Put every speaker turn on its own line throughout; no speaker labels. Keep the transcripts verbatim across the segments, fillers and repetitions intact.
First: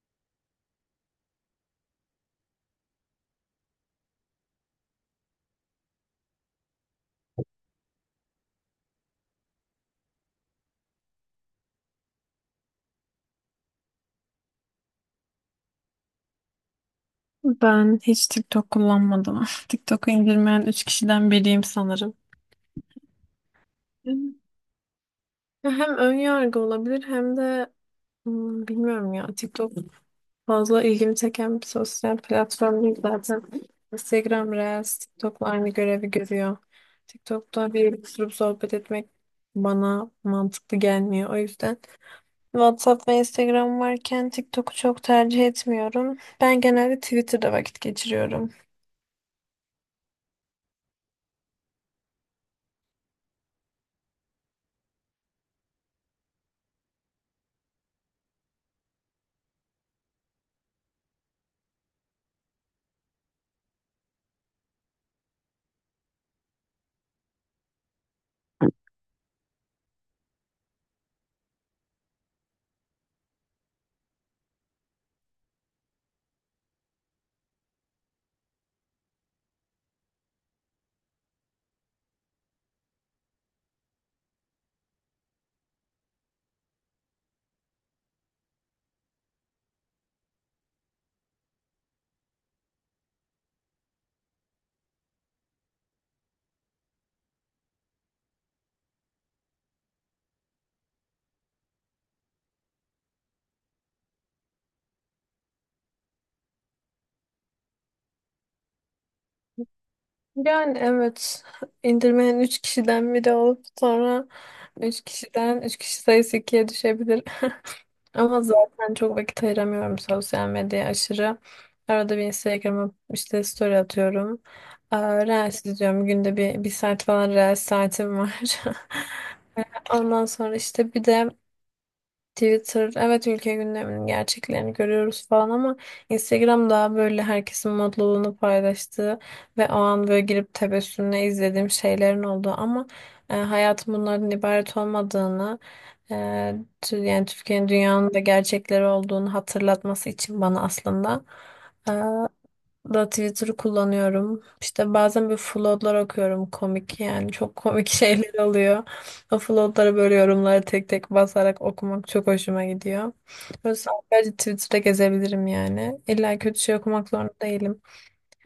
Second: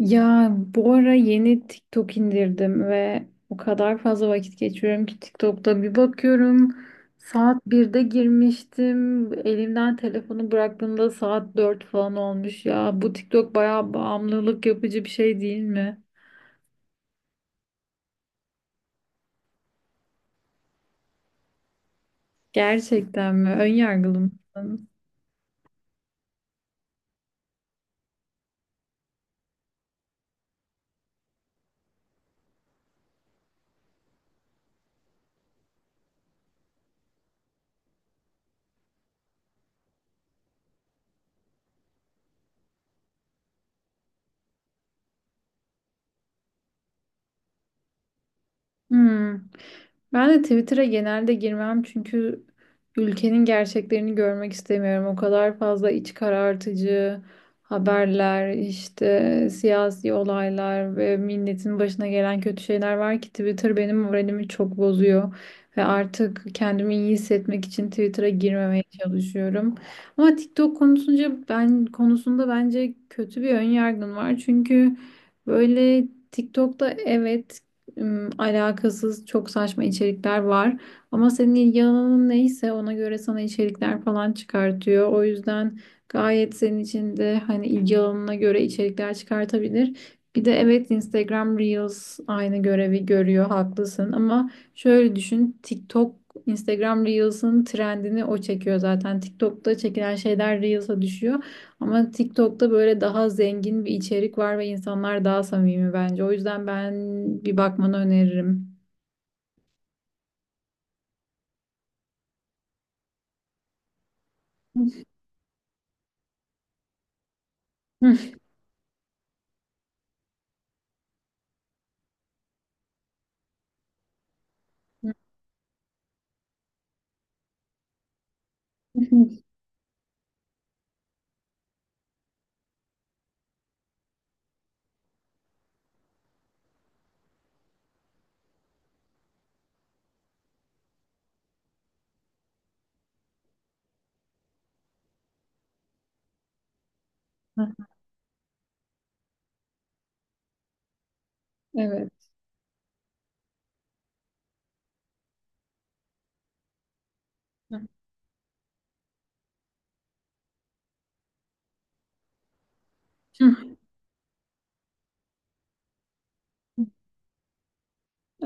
Ya bu ara yeni TikTok indirdim ve o kadar fazla vakit geçiriyorum ki TikTok'ta bir bakıyorum saat birde girmiştim, elimden telefonu bıraktığımda saat dört falan olmuş. Ya bu TikTok bayağı bağımlılık yapıcı bir şey, değil mi?
Ben hiç TikTok kullanmadım. TikTok'u indirmeyen üç kişiden biriyim sanırım.
Gerçekten mi? Ön yargılı mısın?
Ya, hem ön yargı olabilir hem de hmm, bilmiyorum ya, TikTok fazla ilgimi çeken bir sosyal platform değil zaten. Instagram Reels TikTok'la aynı görevi görüyor. TikTok'ta bir oturup sohbet etmek bana mantıklı gelmiyor. O yüzden WhatsApp ve Instagram varken TikTok'u çok tercih etmiyorum. Ben genelde Twitter'da vakit geçiriyorum.
Hmm. Ben de Twitter'a genelde girmem çünkü ülkenin gerçeklerini görmek istemiyorum. O kadar fazla iç karartıcı haberler, işte siyasi olaylar ve milletin başına gelen kötü şeyler var ki Twitter benim moralimi çok bozuyor ve artık kendimi iyi hissetmek için Twitter'a girmemeye çalışıyorum. Ama TikTok konusunca ben konusunda bence kötü bir ön yargım var. Çünkü böyle TikTok'ta evet, ım, alakasız çok saçma içerikler var. Ama senin ilgi alanın neyse ona göre sana içerikler falan çıkartıyor. O yüzden gayet senin için de hani ilgi alanına göre içerikler çıkartabilir. Bir de evet, Instagram Reels aynı görevi görüyor, haklısın, ama şöyle düşün, TikTok Instagram Reels'ın trendini o çekiyor zaten. TikTok'ta çekilen şeyler Reels'a düşüyor. Ama TikTok'ta böyle daha zengin bir içerik var ve insanlar daha samimi bence. O yüzden ben bir bakmanı öneririm.
Yani evet, indirmeyen üç kişiden biri olup sonra üç kişiden üç kişi sayısı ikiye düşebilir. Ama zaten çok vakit ayıramıyorum sosyal medyaya aşırı. Arada bir Instagram'a işte story atıyorum. Aa, Reels izliyorum. Günde bir, bir saat falan Reels saatim var. Ondan sonra işte bir de Twitter, evet ülke gündeminin gerçeklerini görüyoruz falan ama Instagram daha böyle herkesin mutluluğunu paylaştığı ve o an böyle girip tebessümle izlediğim şeylerin olduğu ama e, hayatın bunlardan ibaret olmadığını, e, tü- yani Türkiye'nin dünyanın da gerçekleri olduğunu hatırlatması için bana aslında e,
Evet.
da Twitter'ı kullanıyorum. İşte bazen bir floodlar okuyorum komik yani çok komik şeyler oluyor. O floodlara böyle yorumları tek tek basarak okumak çok hoşuma gidiyor. Böyle sadece Twitter'da gezebilirim yani. İlla kötü şey okumak zorunda değilim.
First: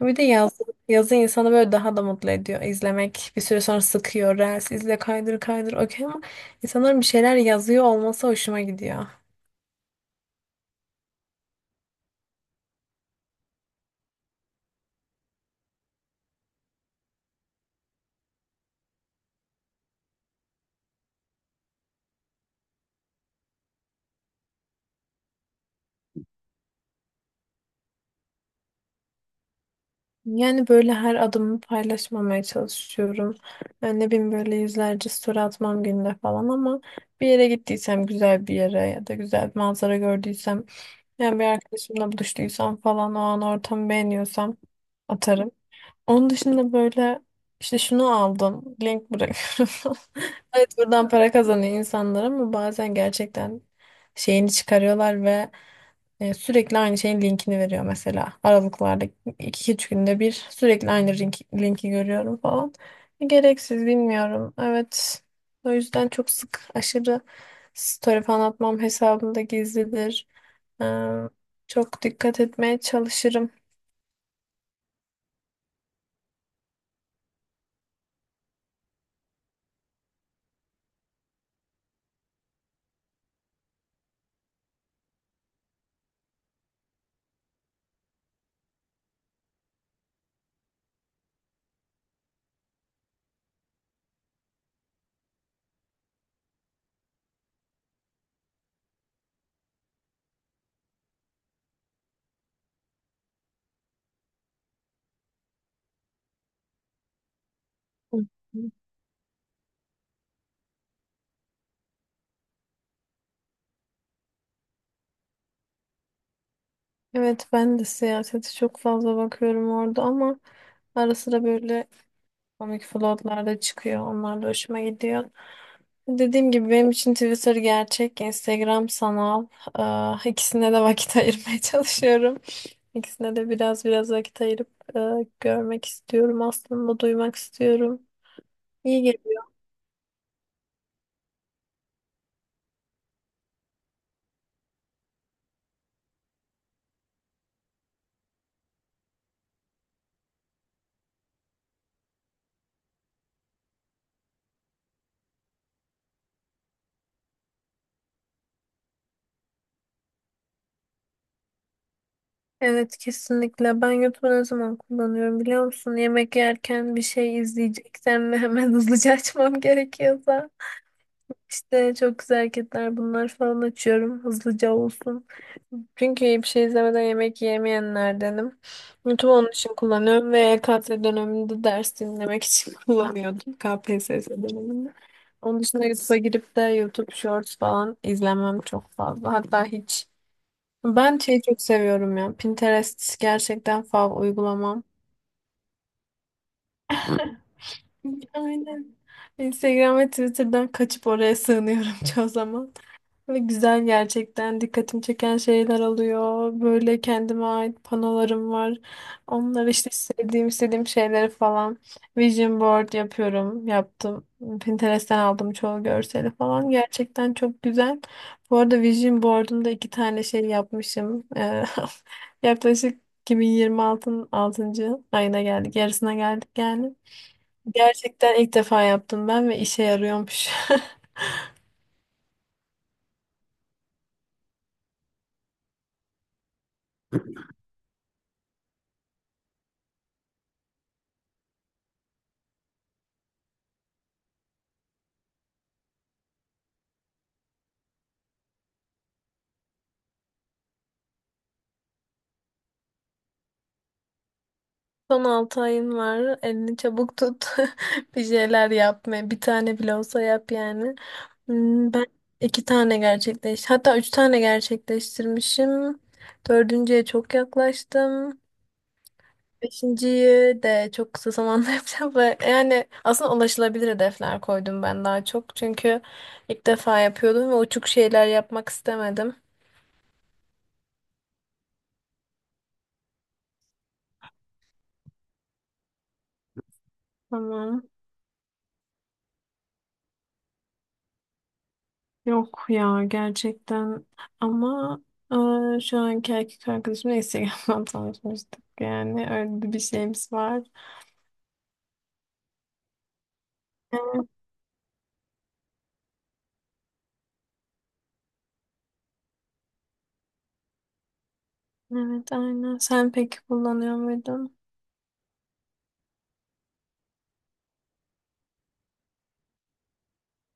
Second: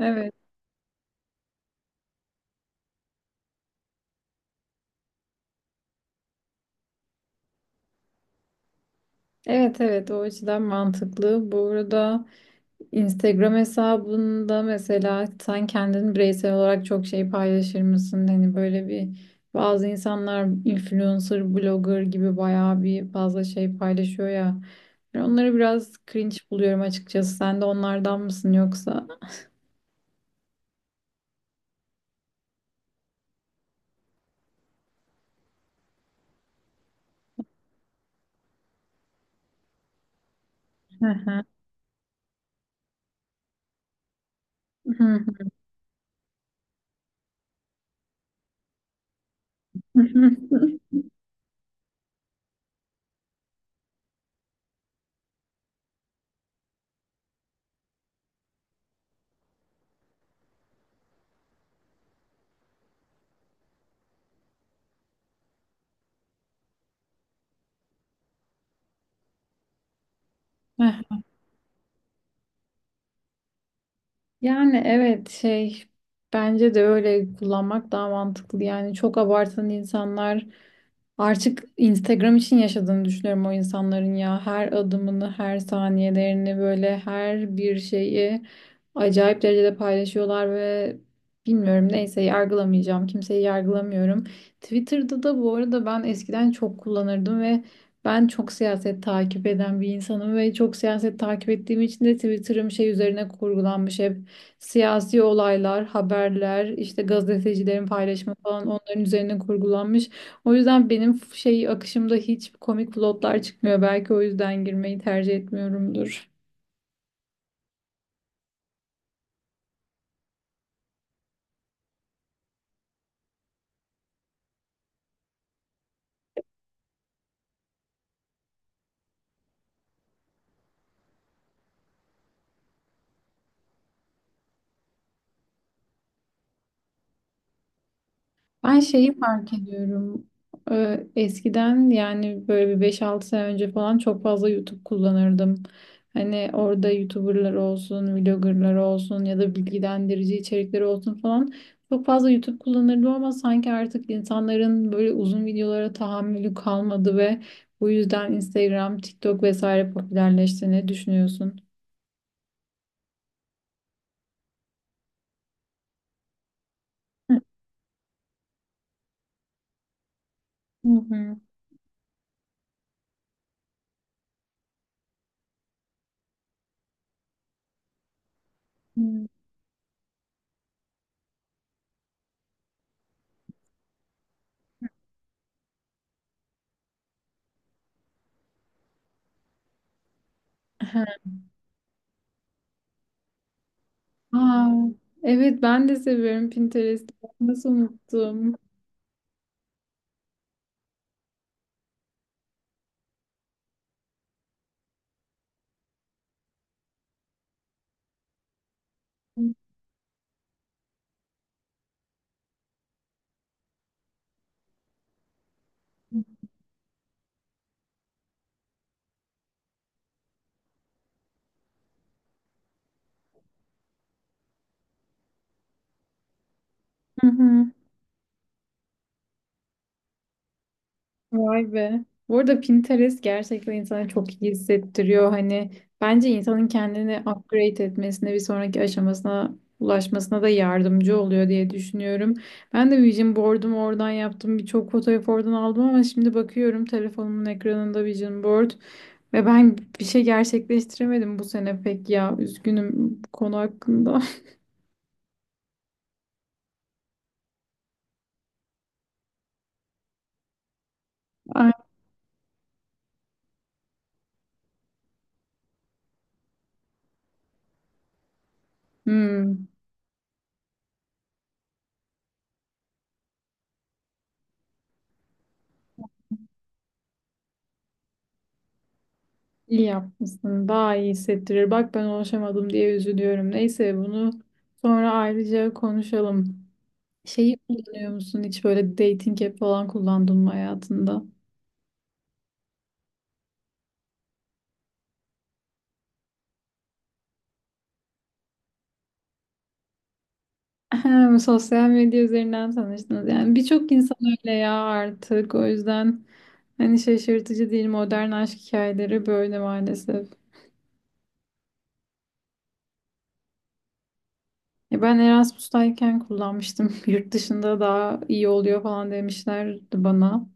Bir de yazı, yazı insanı böyle daha da mutlu ediyor. İzlemek bir süre sonra sıkıyor. Reels izle kaydır kaydır okey ama insanların bir şeyler yazıyor olması hoşuma gidiyor.
Evet evet, o açıdan mantıklı. Bu arada Instagram hesabında mesela sen kendin bireysel olarak çok şey paylaşır mısın? Hani böyle bir bazı insanlar influencer, blogger gibi bayağı bir fazla şey paylaşıyor ya. Ben onları biraz cringe buluyorum açıkçası. Sen de onlardan mısın yoksa?
Yani böyle her adımı paylaşmamaya çalışıyorum. Yani ne bileyim böyle yüzlerce story atmam günde falan ama bir yere gittiysem güzel bir yere ya da güzel bir manzara gördüysem
Hı
yani
hı.
bir arkadaşımla buluştuysam falan o an ortamı beğeniyorsam atarım. Onun dışında böyle işte şunu aldım. Link bırakıyorum.
Hı
Evet, buradan para kazanıyor insanlar ama bazen gerçekten şeyini çıkarıyorlar ve e, sürekli aynı şeyin linkini veriyor mesela. Aralıklarda iki üç günde bir sürekli aynı link, linki görüyorum falan. Gereksiz bilmiyorum. Evet. O yüzden çok sık aşırı story falan atmam, hesabımda gizlidir. Ee,
hı.
çok dikkat etmeye çalışırım.
Yani evet, şey, bence de öyle kullanmak daha mantıklı. Yani çok abartan insanlar artık Instagram için yaşadığını düşünüyorum o insanların ya. Her adımını, her saniyelerini böyle her bir şeyi acayip derecede paylaşıyorlar ve bilmiyorum, neyse, yargılamayacağım. Kimseyi yargılamıyorum. Twitter'da da bu arada ben eskiden çok kullanırdım ve ben çok siyaset takip eden bir insanım ve çok siyaset takip ettiğim için de Twitter'ım şey üzerine kurgulanmış hep. Siyasi olaylar, haberler, işte gazetecilerin paylaşımı
Hı.
falan, onların üzerine kurgulanmış. O yüzden benim şey akışımda hiç komik plotlar çıkmıyor. Belki o yüzden girmeyi tercih etmiyorumdur.
Evet, ben de siyasete çok fazla bakıyorum orada ama ara sıra böyle komik vloglar da çıkıyor. Onlar da hoşuma gidiyor. Dediğim gibi benim için Twitter gerçek, Instagram sanal. Ee, ikisine de vakit ayırmaya çalışıyorum. İkisine de biraz biraz vakit ayırıp e, görmek istiyorum aslında, duymak istiyorum.
Ben
İyi
şeyi
geliyor.
fark ediyorum. Ee, Eskiden yani böyle bir beş altı sene önce falan çok fazla YouTube kullanırdım. Hani orada YouTuber'lar olsun, vlogger'lar olsun ya da bilgilendirici içerikleri olsun falan. Çok fazla YouTube kullanırdım ama sanki artık insanların böyle uzun videolara tahammülü kalmadı ve bu yüzden Instagram, TikTok vesaire popülerleşti. Ne düşünüyorsun?
Evet, kesinlikle. Ben YouTube'u ne zaman kullanıyorum biliyor musun? Yemek yerken bir şey izleyeceksem ve hemen hızlıca açmam gerekiyorsa.
Hı hı.
İşte çok güzel hareketler bunlar falan açıyorum. Hızlıca olsun. Çünkü bir şey izlemeden yemek yemeyenlerdenim.
Hı.
YouTube onun için kullanıyorum ve E K T döneminde ders dinlemek için kullanıyordum. K P S S döneminde. Onun dışında YouTube'a girip de YouTube Shorts falan izlemem çok fazla. Hatta hiç. Ben şeyi çok seviyorum ya. Pinterest gerçekten fav
Aa,
uygulamam.
evet, ben de seviyorum Pinterest'i. Nasıl unuttum?
Aynen. Instagram ve Twitter'dan kaçıp oraya sığınıyorum çoğu zaman. Ve güzel, gerçekten dikkatimi çeken şeyler oluyor. Böyle kendime ait panolarım var.
Hı
Onları işte istediğim istediğim şeyleri falan vision board yapıyorum. Yaptım. Pinterest'ten aldım çoğu görseli falan. Gerçekten çok güzel. Bu arada vision board'umda iki tane şey yapmışım. Eee, Yaklaşık iki bin yirmi altının altıncı ayına geldik. Yarısına geldik yani.
hı.
Gerçekten ilk defa yaptım ben ve işe yarıyormuş.
Vay be. Bu arada Pinterest gerçekten insana çok iyi hissettiriyor. Hani bence insanın kendini upgrade etmesine, bir sonraki aşamasına ulaşmasına da yardımcı oluyor diye düşünüyorum. Ben de vision board'umu oradan yaptım. Birçok fotoğraf oradan aldım ama şimdi bakıyorum telefonumun ekranında vision board ve ben bir şey gerçekleştiremedim bu sene pek ya. Üzgünüm bu konu hakkında.
Son altı ayın var. Elini çabuk tut. Bir şeyler yapma. Bir tane bile olsa yap yani.
Ay.
Hmm, Ben iki tane gerçekleş. Hatta üç tane gerçekleştirmişim. Dördüncüye çok yaklaştım.
Hmm.
Beşinciyi de çok kısa zamanda yapacağım ve yani aslında ulaşılabilir hedefler koydum ben daha çok. Çünkü ilk defa yapıyordum ve uçuk şeyler yapmak istemedim.
İyi yapmışsın. Daha iyi hissettirir. Bak ben ulaşamadım diye üzülüyorum. Neyse, bunu sonra ayrıca konuşalım. Şeyi
Tamam.
kullanıyor musun? Hiç böyle dating app falan kullandın mı hayatında?
Yok ya, gerçekten, ama e, şu anki erkek arkadaşım Instagram'dan tanışmıştık, yani öyle bir şeyimiz var.
Ahem, sosyal medya üzerinden tanıştınız. Yani birçok insan
Evet,
öyle ya artık. O yüzden hani şaşırtıcı değil, modern aşk hikayeleri böyle maalesef.
evet aynen. Sen peki kullanıyor muydun?
Ya ben Erasmus'tayken kullanmıştım. Yurt dışında daha iyi oluyor falan demişlerdi bana.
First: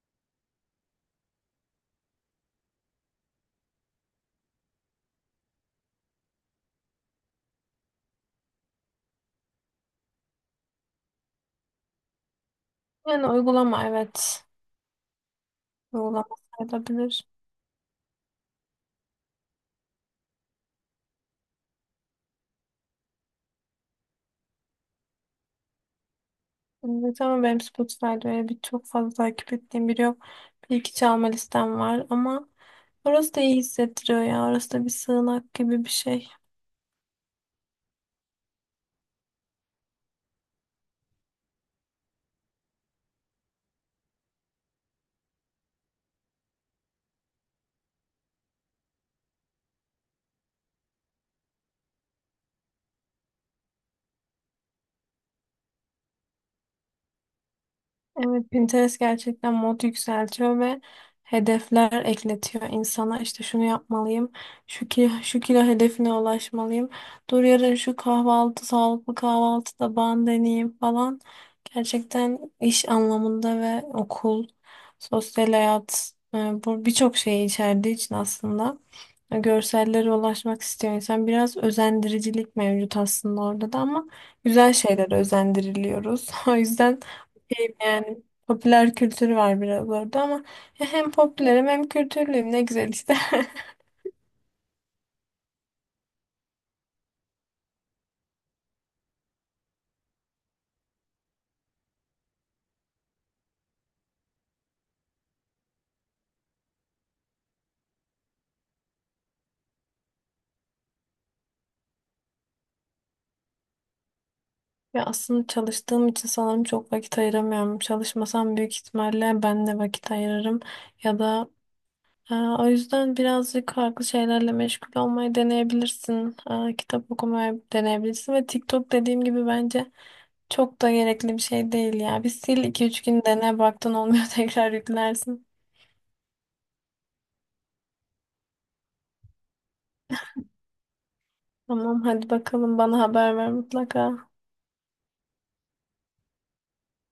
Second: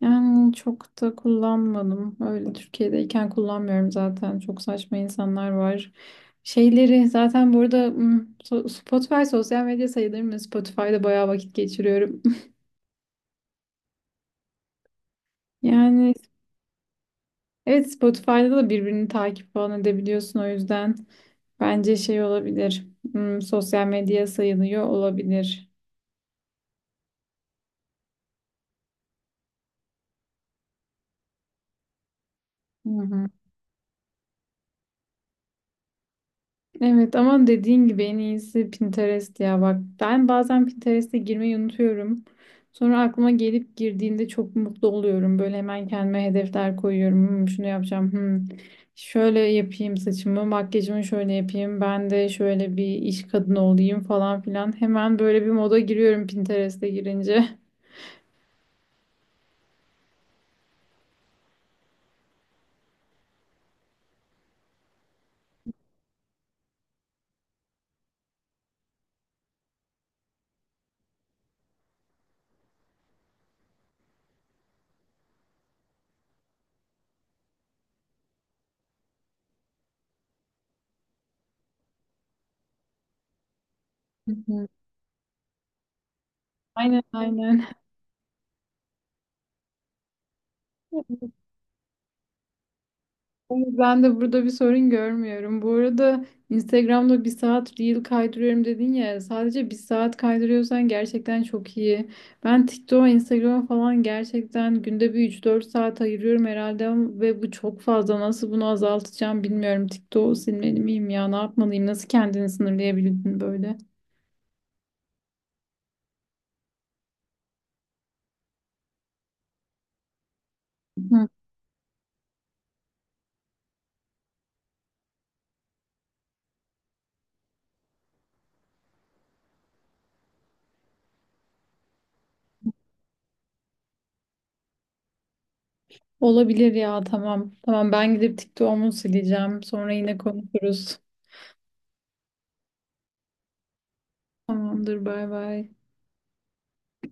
Yani çok da kullanmadım. Öyle Türkiye'deyken kullanmıyorum zaten. Çok saçma insanlar var. Şeyleri zaten burada hmm, so- Spotify sosyal medya sayılır mı? Spotify'da bayağı vakit geçiriyorum.
Yani uygulama, evet.
Yani
Uygulama sayılabilir.
evet, Spotify'da da birbirini takip falan edebiliyorsun, o yüzden bence şey olabilir. Hmm, sosyal medya sayılıyor olabilir.
Evet ama benim Spotify'da öyle bir çok fazla takip ettiğim biri yok. Bir iki çalma listem var ama
Hı hı.
orası da iyi hissettiriyor ya. Orası da bir sığınak gibi bir şey.
Evet ama dediğin gibi en iyisi Pinterest ya, bak ben bazen Pinterest'e girmeyi unutuyorum. Sonra aklıma gelip girdiğinde çok mutlu oluyorum. Böyle hemen kendime hedefler koyuyorum. Hmm, şunu yapacağım. Hmm, şöyle yapayım saçımı, makyajımı şöyle yapayım. Ben de şöyle bir iş kadını olayım falan filan. Hemen böyle bir moda giriyorum Pinterest'e girince.
Evet, Pinterest gerçekten mod yükseltiyor ve hedefler ekletiyor insana. İşte şunu yapmalıyım, şu kilo, şu kilo hedefine ulaşmalıyım. Dur yarın şu kahvaltı, sağlıklı kahvaltıda ben deneyeyim falan. Gerçekten iş anlamında ve okul, sosyal hayat, e, bu birçok şeyi içerdiği için aslında e, görsellere ulaşmak istiyor insan. Biraz özendiricilik mevcut aslında orada da ama
Hı hı.
güzel şeylere özendiriliyoruz. O yüzden
Aynen aynen.
şeyim yani. Popüler kültür var biraz orada ama ya hem popülerim hem kültürlüyüm, ne güzel işte.
Ben de burada bir sorun görmüyorum. Bu arada Instagram'da bir saat reel kaydırıyorum dedin ya. Sadece bir saat kaydırıyorsan gerçekten çok iyi. Ben TikTok'a, Instagram'a falan gerçekten günde bir üç dört saat ayırıyorum herhalde ve bu çok fazla. Nasıl bunu azaltacağım bilmiyorum. TikTok'u silmeli miyim ya? Ne yapmalıyım? Nasıl kendini sınırlayabildin böyle?
Ya aslında çalıştığım için sanırım çok vakit ayıramıyorum. Çalışmasam büyük ihtimalle ben de vakit ayırırım. Ya
Hı.
da e, o yüzden birazcık farklı şeylerle meşgul olmayı deneyebilirsin. E, kitap okumayı deneyebilirsin ve TikTok, dediğim gibi, bence çok da gerekli bir şey değil ya. Bir sil, iki üç gün dene, baktın olmuyor tekrar yüklersin.
Olabilir ya, tamam. Tamam, ben gidip TikTok'umu sileceğim. Sonra yine konuşuruz.
Tamam, hadi bakalım, bana haber ver mutlaka.
Tamamdır, bay bay.